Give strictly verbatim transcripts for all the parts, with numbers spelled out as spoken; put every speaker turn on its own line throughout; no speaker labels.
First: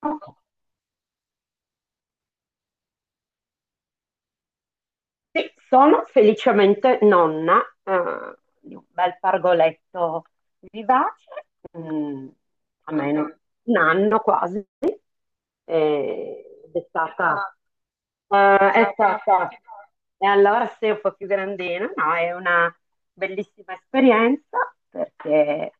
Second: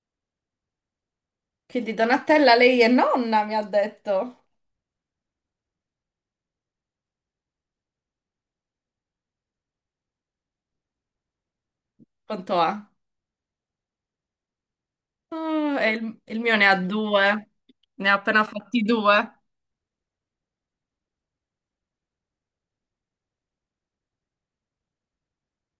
Ok.
Quindi Donatella, lei è nonna, mi ha detto.
Sì, sono felicemente nonna, eh, di un bel pargoletto vivace, mm,
Quanto ha?
a meno un anno quasi,
Oh, e il, il
eh,
mio ne
ed
ha
è
due.
stata,
Ne ha appena
eh,
fatti
è
due.
stata, e allora sei un po' più grandina, no, è una bellissima esperienza perché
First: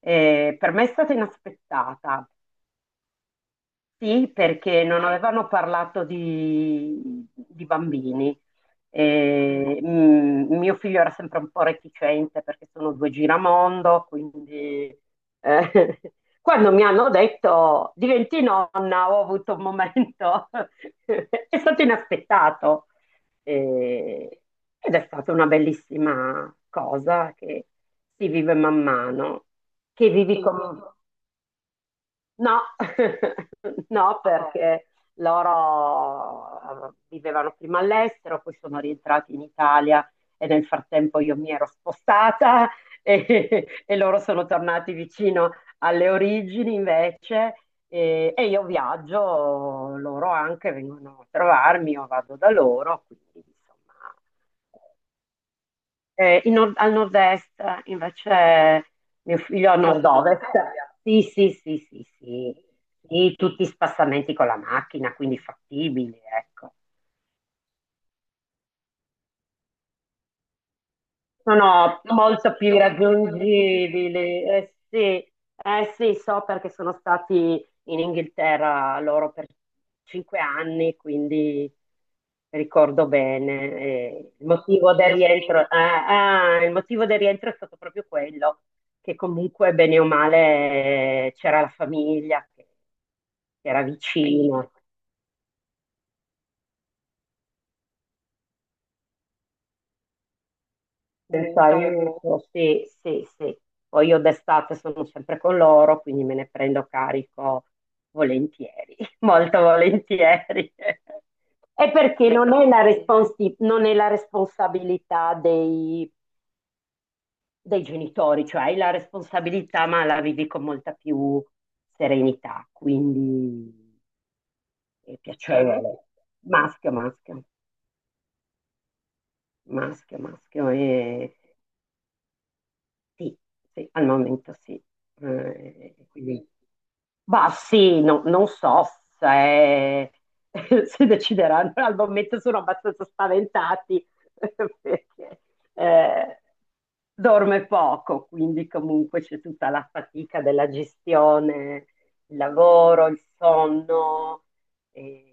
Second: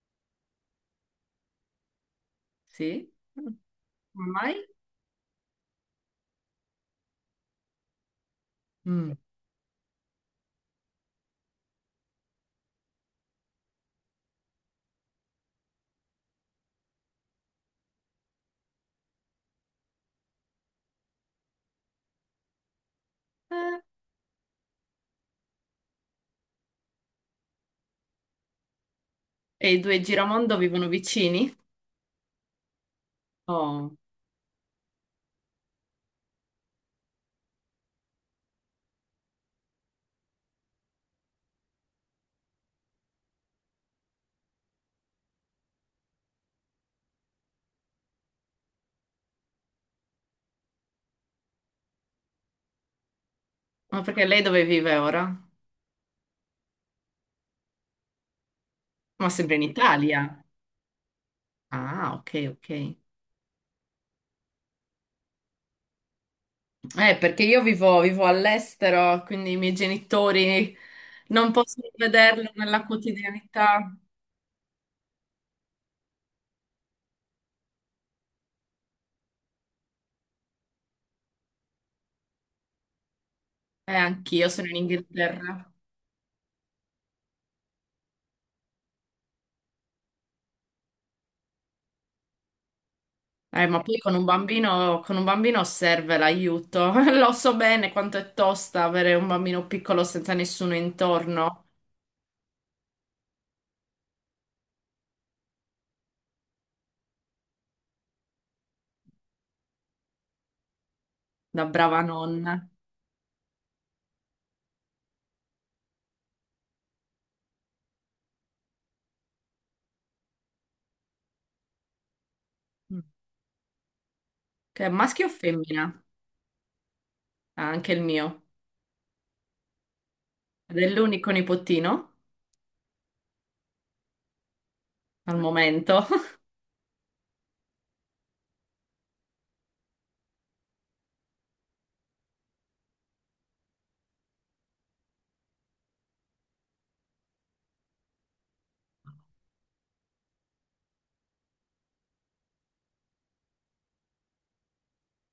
eh, per me è stata inaspettata.
Sì?
Sì,
Come mai?
perché non avevano parlato di, di bambini.
Mm.
E, mm, mio figlio era sempre un po' reticente perché sono due giramondo, quindi eh, quando mi hanno detto diventi nonna, ho avuto un momento, è stato inaspettato.
Eh,
E- Ed è stata una bellissima cosa che si vive man mano,
E i due
che vivi
Giramondo
con...
vivono vicini?
No,
Oh.
no. Ah, perché loro eh, vivevano prima all'estero, poi sono rientrati in Italia e nel frattempo io mi ero spostata e, e loro sono tornati vicino alle origini invece, e, e io viaggio, loro anche vengono a trovarmi, io vado da loro, quindi insomma
Ma perché lei dove vive ora?
eh, in nord- al nord-est invece.
Ma
Mio
sempre in
figlio al Al nord-ovest.
Italia.
nord-ovest. Sì, sì, sì, sì,
Ah, ok,
sì.
ok.
Sì, tutti spassamenti con la macchina, quindi fattibili, ecco.
Eh, perché io vivo, vivo all'estero, quindi i miei genitori non possono
Sono
vederlo
molto più
nella quotidianità.
raggiungibili. Eh sì, eh sì, so perché sono stati in Inghilterra loro per cinque anni, quindi ricordo bene.
Eh,
Eh, il
anch'io sono in
motivo del rientro, eh,
Inghilterra.
ah, il motivo del rientro è stato proprio quello, che comunque bene o male eh, c'era la famiglia che
Eh,
che
ma
era
poi con un
vicina.
bambino, con un bambino serve l'aiuto. Lo so bene quanto è tosta avere un bambino piccolo senza nessuno
Quindi,
intorno,
pensare, diventano, sì, sì, sì. Poi io d'estate sono sempre con loro, quindi me ne prendo carico volentieri, molto volentieri.
da
È
brava
perché non
nonna.
è la, Sì. responsi- non è la responsabilità dei, dei, genitori, cioè hai la responsabilità ma la vivi con molta più serenità,
Mm.
quindi
Che è
è, Maschio?,
maschio o femmina?
piacevole. Maschio, maschio,
Ah, anche il mio.
maschio, maschio.
Ed è l'unico
E
nipotino
sì, sì, al momento sì.
al
Eh,
momento.
quindi, bah, sì, no- non so se, se decideranno, al momento sono abbastanza spaventati perché eh, dorme poco, quindi comunque c'è tutta la fatica della gestione, il lavoro, il sonno, eh,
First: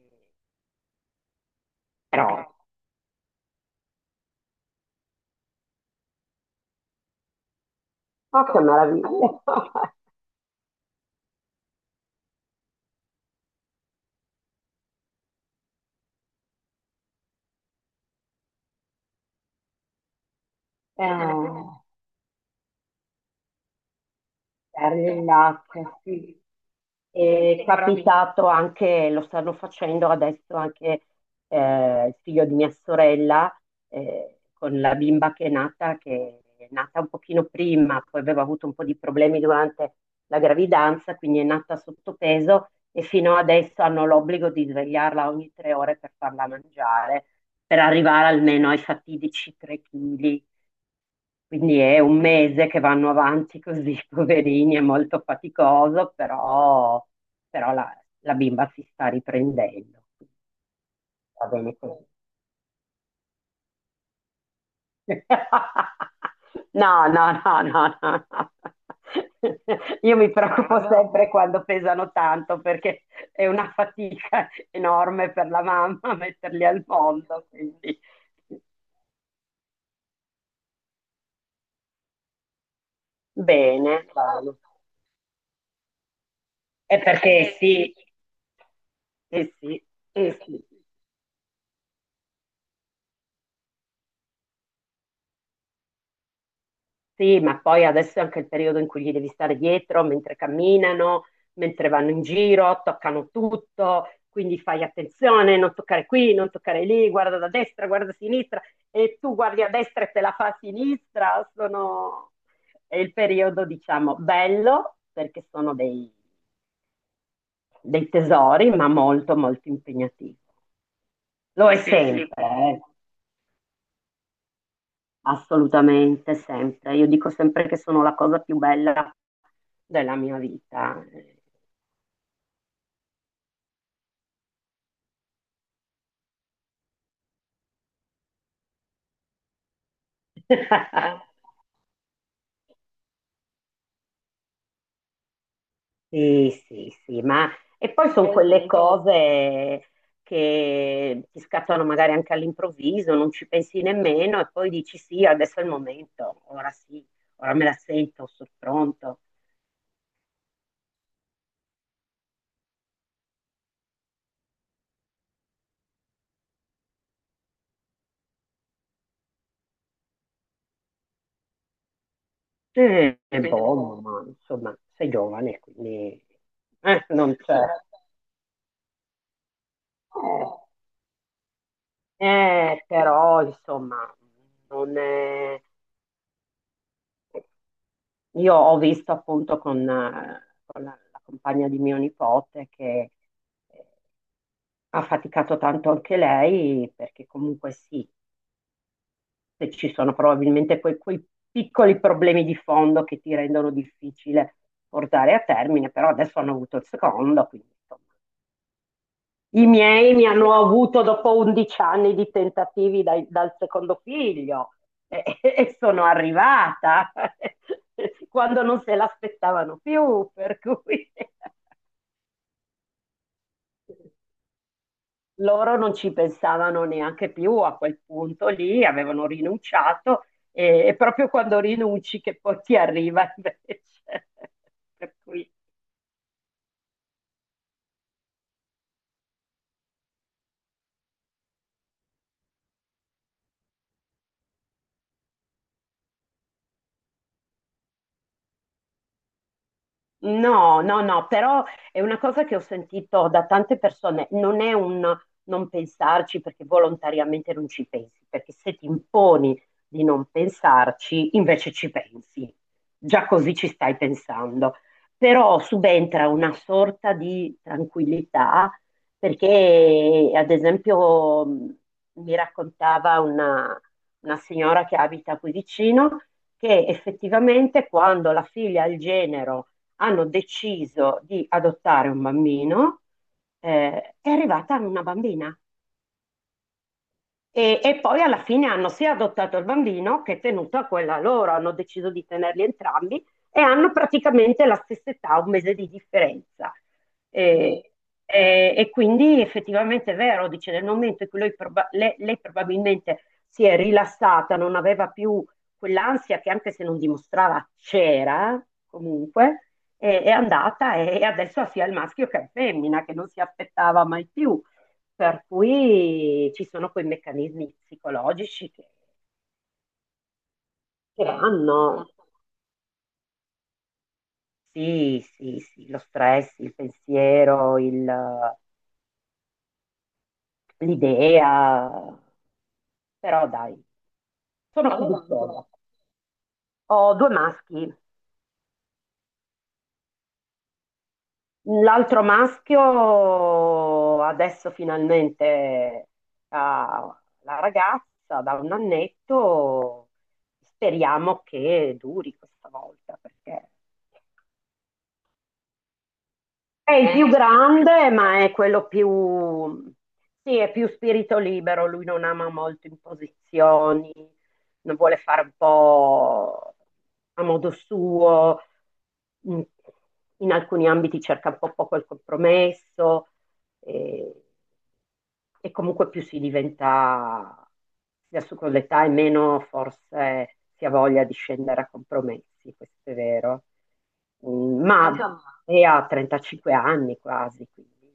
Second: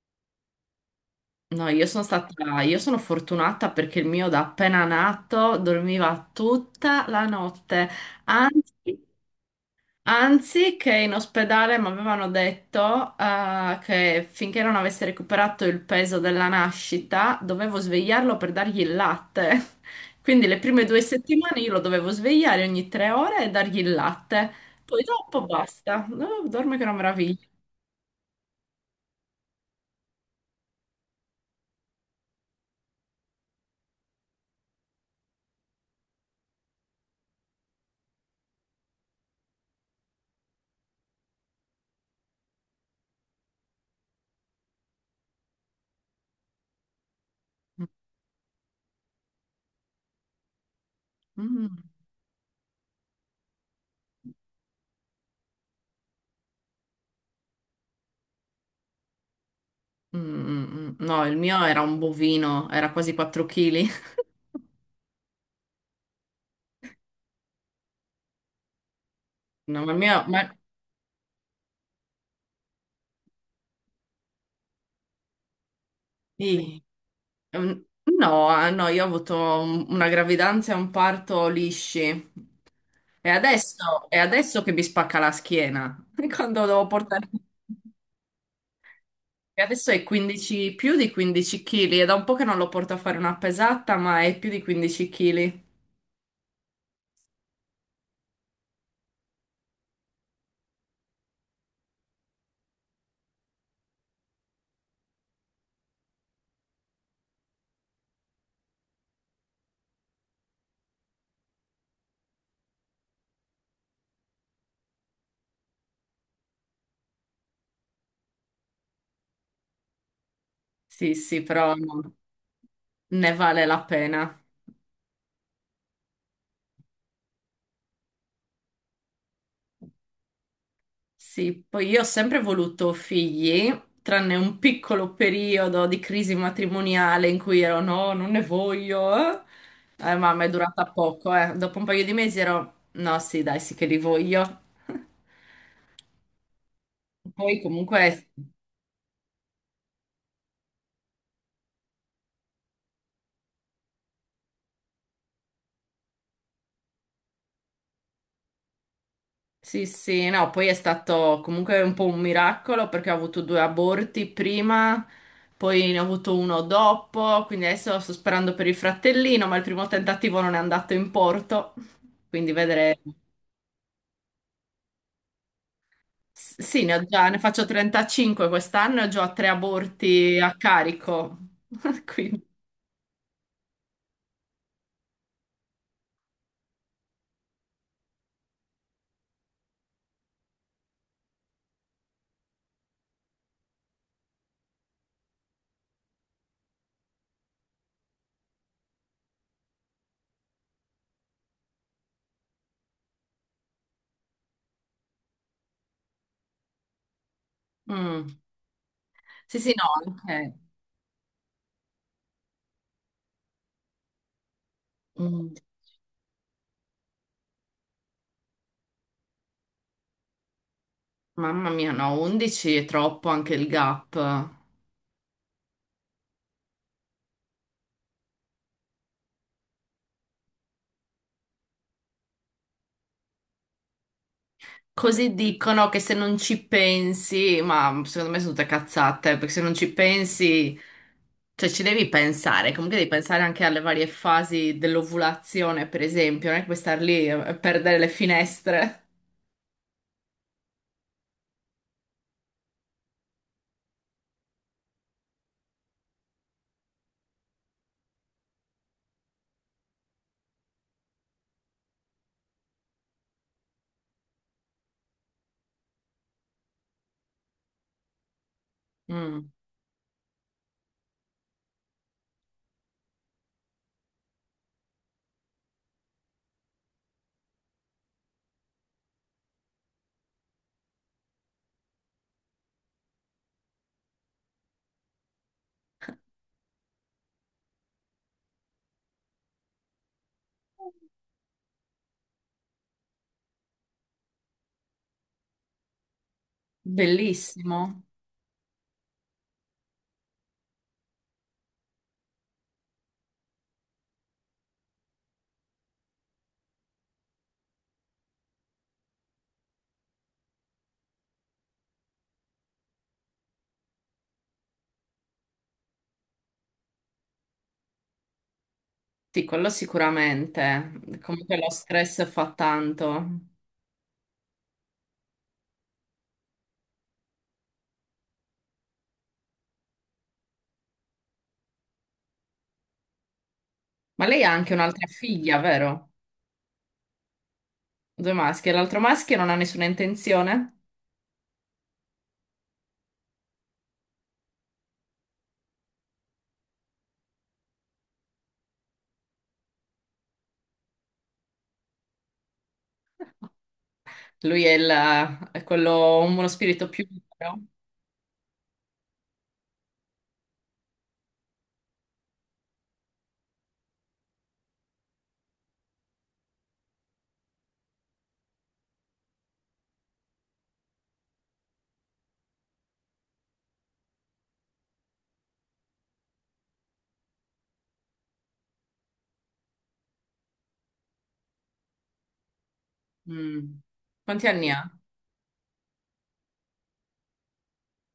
No, io sono
però,
stata, io sono fortunata perché il mio da appena nato dormiva tutta la notte.
oh che
Anzi,
meraviglia!
Anzi, che in ospedale mi avevano detto eh, che finché non avesse recuperato il peso della nascita, dovevo svegliarlo per dargli il latte. Quindi le prime due settimane
Eh,
io lo dovevo svegliare ogni tre ore e dargli il latte.
è
Poi dopo
relax.
basta. Oh, dorme che è una meraviglia.
È capitato anche, lo stanno facendo adesso anche eh, il figlio di mia sorella eh, con la bimba che è nata, che è nata un pochino prima, poi aveva avuto un po' di problemi durante la gravidanza, quindi è nata sottopeso e fino adesso hanno l'obbligo di svegliarla ogni tre ore per farla mangiare, per arrivare almeno ai fatidici tre chili.
Mm.
Quindi è un mese che vanno avanti così, poverini, è molto faticoso, però, però la, la, bimba si sta riprendendo,
Mm,
quindi
mm, mm. No, il
va
mio
bene
era un
così.
bovino, era quasi quattro chili.
No, no, no, no, no, no.
No, ma il
Io
mio...
mi
Ma...
preoccupo, brava, sempre quando pesano tanto perché è una fatica enorme per la mamma metterli
sì.
al mondo,
Mm,
quindi
no, eh, no, io ho avuto un- una gravidanza e un parto lisci. E
bene,
adesso, è
bene.
adesso che mi spacca la schiena. Quando devo
È
portare...
perché sì, eh
E
sì,
adesso è
eh sì.
quindici, più di quindici chili. È da un po' che non lo porto a fare una pesata, ma è più di quindici chili.
Sì, ma poi adesso è anche il periodo in cui gli devi stare dietro mentre camminano, mentre vanno in giro, toccano tutto, quindi fai attenzione, non toccare qui, non toccare lì, guarda da destra, guarda a sinistra e tu guardi a destra e te la fa a sinistra. Sono. È il periodo, diciamo, bello perché sono dei, dei, tesori, ma molto, molto impegnativo.
Sì, sì,
Lo
però
è
no,
sempre, eh.
ne vale la pena.
Assolutamente, sempre. Io dico sempre che sono la cosa più bella della mia vita.
Sì, poi io ho sempre voluto figli, tranne un piccolo periodo di crisi matrimoniale in cui ero no, non ne voglio. Eh, Eh, mamma, è durata poco, eh. Dopo un paio di mesi ero no, sì, dai, sì che li voglio.
Sì, sì, sì, ma
Poi
e
comunque,
poi sono quelle cose che ti scattano magari anche all'improvviso, non ci pensi nemmeno e poi dici sì, adesso è il momento, ora sì, ora me la sento, sono pronto.
sì, sì, no, poi è stato comunque un po' un miracolo perché ho avuto due aborti prima, poi ne ho avuto uno dopo, quindi adesso sto sperando per il fratellino, ma il primo tentativo non è andato in porto, quindi vedremo.
Eh, È buono, ma insomma, sei giovane, quindi
S- Sì, ne ho
eh,
già,
non
ne
c'è.
faccio trentacinque quest'anno e ho già tre aborti a carico. Quindi,
Eh, però insomma, non è. Io ho visto appunto con, eh, con la, la, compagna di mio nipote che eh, ha faticato tanto anche lei, perché comunque sì, se ci sono probabilmente quei, quei piccoli problemi di fondo che ti rendono difficile portare a termine, però adesso hanno avuto il secondo, quindi insomma,
mm. Sì,
i
sì, no,
miei mi hanno
anche-
avuto dopo undici anni di tentativi dai- dal secondo figlio e,
mm.
e sono arrivata quando non se l'aspettavano più, per cui
Mamma mia, no, undici è troppo anche il gap.
loro non ci pensavano neanche più a quel punto lì, avevano rinunciato e, è proprio quando rinunci che poi ti arriva invece. Per
Così
cui
dicono che se non ci pensi, ma secondo me sono tutte cazzate, perché se non ci pensi, cioè ci devi pensare, comunque devi pensare anche alle varie fasi dell'ovulazione, per esempio, non è che puoi star lì e perdere le finestre.
no, no, no, però è una cosa che ho sentito da tante persone, non è un non pensarci perché volontariamente non ci pensi, perché se ti imponi di non pensarci, invece ci pensi, già così ci stai pensando, però subentra una sorta di tranquillità
Mm.
perché, ad esempio, mh, mi raccontava una, una signora che abita qui vicino che effettivamente quando la figlia ha il genero hanno deciso di adottare un bambino, eh, è arrivata una bambina e, e poi alla fine hanno sia adottato il bambino che tenuto a quella loro, hanno deciso di tenerli entrambi e hanno praticamente la stessa età, un mese di differenza. E,
Bellissimo.
e- e quindi effettivamente è vero, dice, nel momento in cui lui proba- le- lei probabilmente si è rilassata, non aveva più quell'ansia che anche se non dimostrava c'era, comunque, è, è andata e adesso ha sia il maschio che la femmina, che non si aspettava mai più. Per cui ci sono quei meccanismi psicologici che,
Sì, quello sicuramente.
che
Comunque lo
vanno.
stress fa tanto.
Sì, sì, sì, lo stress, il pensiero, il- l'idea, però dai,
Ma lei ha anche
sono
un'altra figlia,
fiduciosa.
vero?
Ho due maschi.
Due maschi. E l'altro maschio non ha nessuna intenzione?
L'altro maschio adesso finalmente ha la ragazza da un annetto. Speriamo che duri questa volta perché
Lui è, il, è quello, uno spirito
è
più
il più
libero?
grande, ma è quello più. Sì, è più spirito libero, lui non ama molto imposizioni, non vuole fare un po' a modo suo, in in alcuni ambiti cerca un po' poco il compromesso, e, e comunque più si diventa adesso con l'età e meno forse si ha voglia di scendere a compromessi, questo è vero.
Mm. Quanti anni
Mm,
ha?
Ma è a trentacinque anni quasi, quindi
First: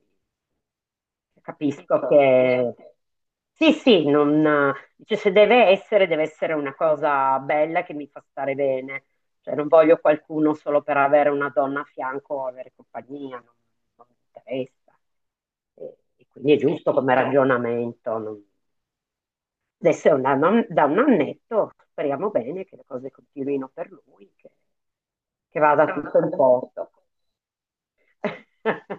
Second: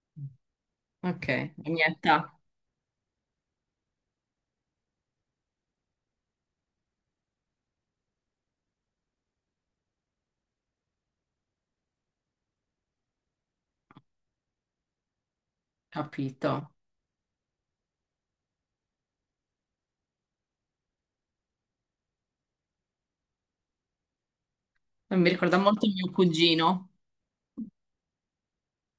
Ok, la mia
capisco
età,
che sì, sì, non, dice, se deve essere, deve essere una cosa bella che mi fa stare bene. Cioè, non voglio qualcuno solo per avere una donna a fianco o avere compagnia, non, non mi interessa. E, e quindi è
capito.
giusto come, capito, ragionamento. Non. Adesso è un anno- da un annetto, speriamo bene che le cose continuino per lui, che,
Mi ricorda
che
molto
vada
mio
tutto in
cugino.
posto.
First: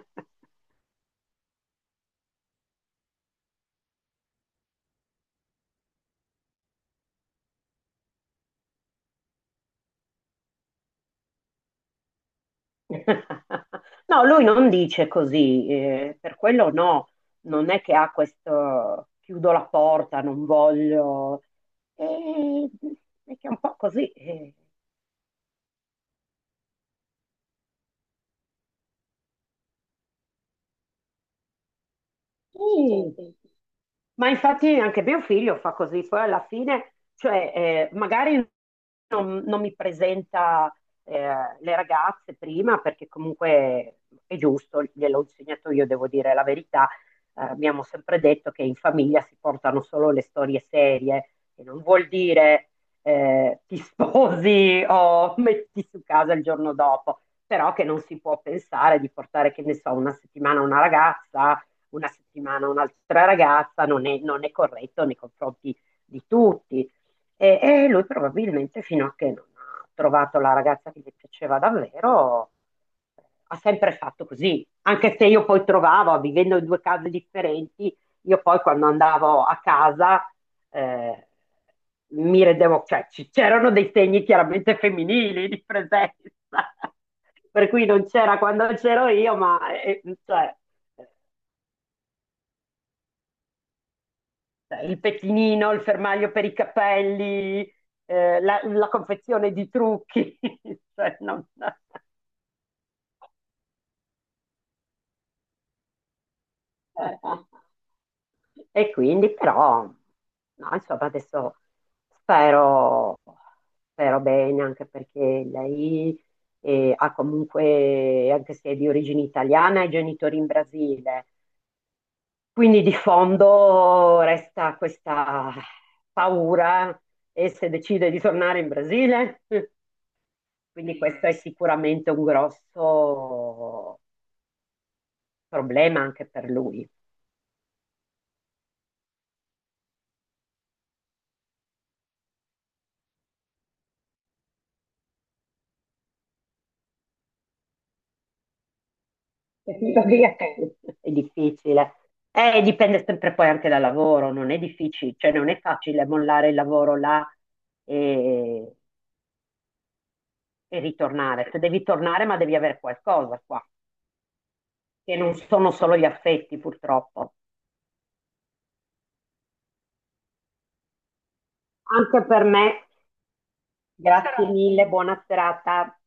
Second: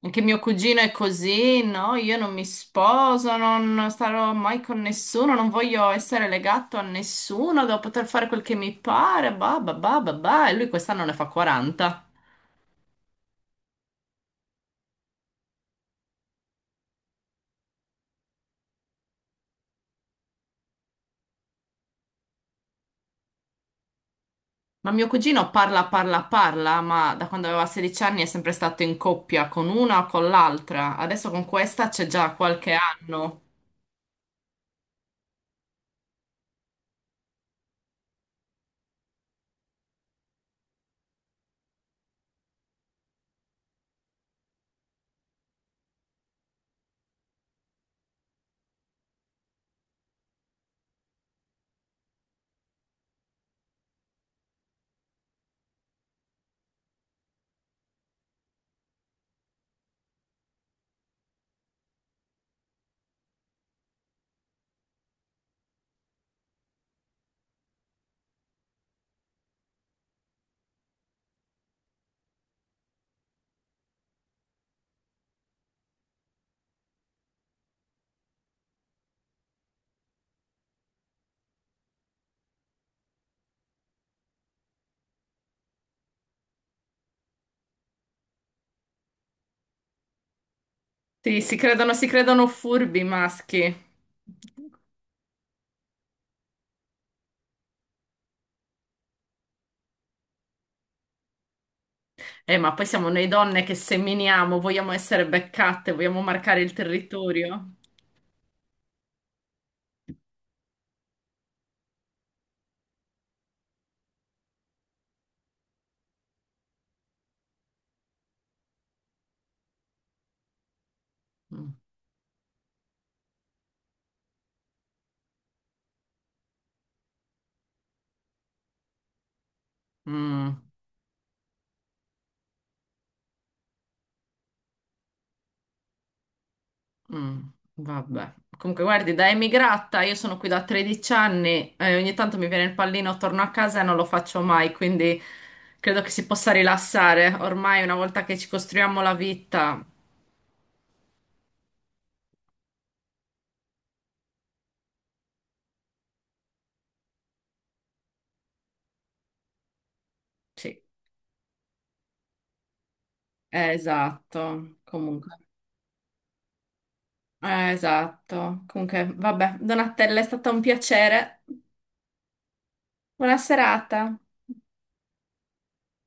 Anche mio cugino è così, no? Io non mi sposo, non starò mai con nessuno, non voglio essere legato a nessuno, devo poter fare quel che mi pare, bah, bah, bah, bah, bah. E lui quest'anno ne fa quaranta.
No, lui non dice così, eh, per quello no, non è che ha questo chiudo la porta, non voglio, eh, è che è un po' così, eh.
Ma mio cugino parla, parla, parla, ma da quando aveva sedici anni è sempre stato in coppia con una o con l'altra. Adesso con questa c'è già qualche
Sì, sì,
anno.
sì. Ma infatti anche mio figlio fa così, poi alla fine, cioè, eh, magari non, non mi presenta eh, le ragazze prima perché comunque è giusto, gliel'ho insegnato io, devo dire la verità. Eh, abbiamo sempre detto che in famiglia si portano solo le storie serie, che non vuol dire eh, ti sposi o metti su casa il giorno dopo, però che non si può pensare di portare, che ne so, una settimana una ragazza una settimana un'altra ragazza non è, non è corretto nei confronti di tutti. E, e lui probabilmente fino a che non ha trovato la ragazza che gli piaceva davvero ha sempre fatto così, anche se io poi trovavo, vivendo in due case differenti, io poi quando andavo a casa eh, mi rendevo, cioè c'erano dei segni chiaramente femminili di presenza, per cui non c'era quando c'ero io, ma eh, cioè,
Sì, si credono, si credono furbi i maschi.
Cioè, il pettinino, il fermaglio per i capelli, eh, la, la confezione di trucchi, cioè, non-
Eh, ma poi siamo noi donne che seminiamo, vogliamo essere beccate, vogliamo marcare il territorio.
e quindi però, no, insomma, adesso spero, spero bene anche perché lei eh, ha comunque, anche se è di origine italiana, ha i genitori in Brasile.
Mm,
Quindi di fondo resta questa paura e se decide di tornare in Brasile.
mm,
Quindi questo è sicuramente un grosso problema anche per lui.
mm, vabbè. Comunque, guardi, da emigrata, io sono qui da tredici anni e ogni tanto mi viene il pallino, torno a casa e non lo faccio mai, quindi credo che si possa rilassare. Ormai, una volta che ci costruiamo la vita,
Capito? Perché è difficile. Eh, dipende sempre poi anche dal lavoro, non è difficile, cioè non è facile mollare il lavoro là e, e
sì,
ritornare. Se devi tornare, ma devi avere qualcosa qua,
eh, esatto.
che
Comunque,
non sono solo gli affetti, purtroppo.
eh, esatto. Comunque, vabbè, Donatella, è stato un piacere.
Anche per me,
Buona serata.
grazie mille, buona serata.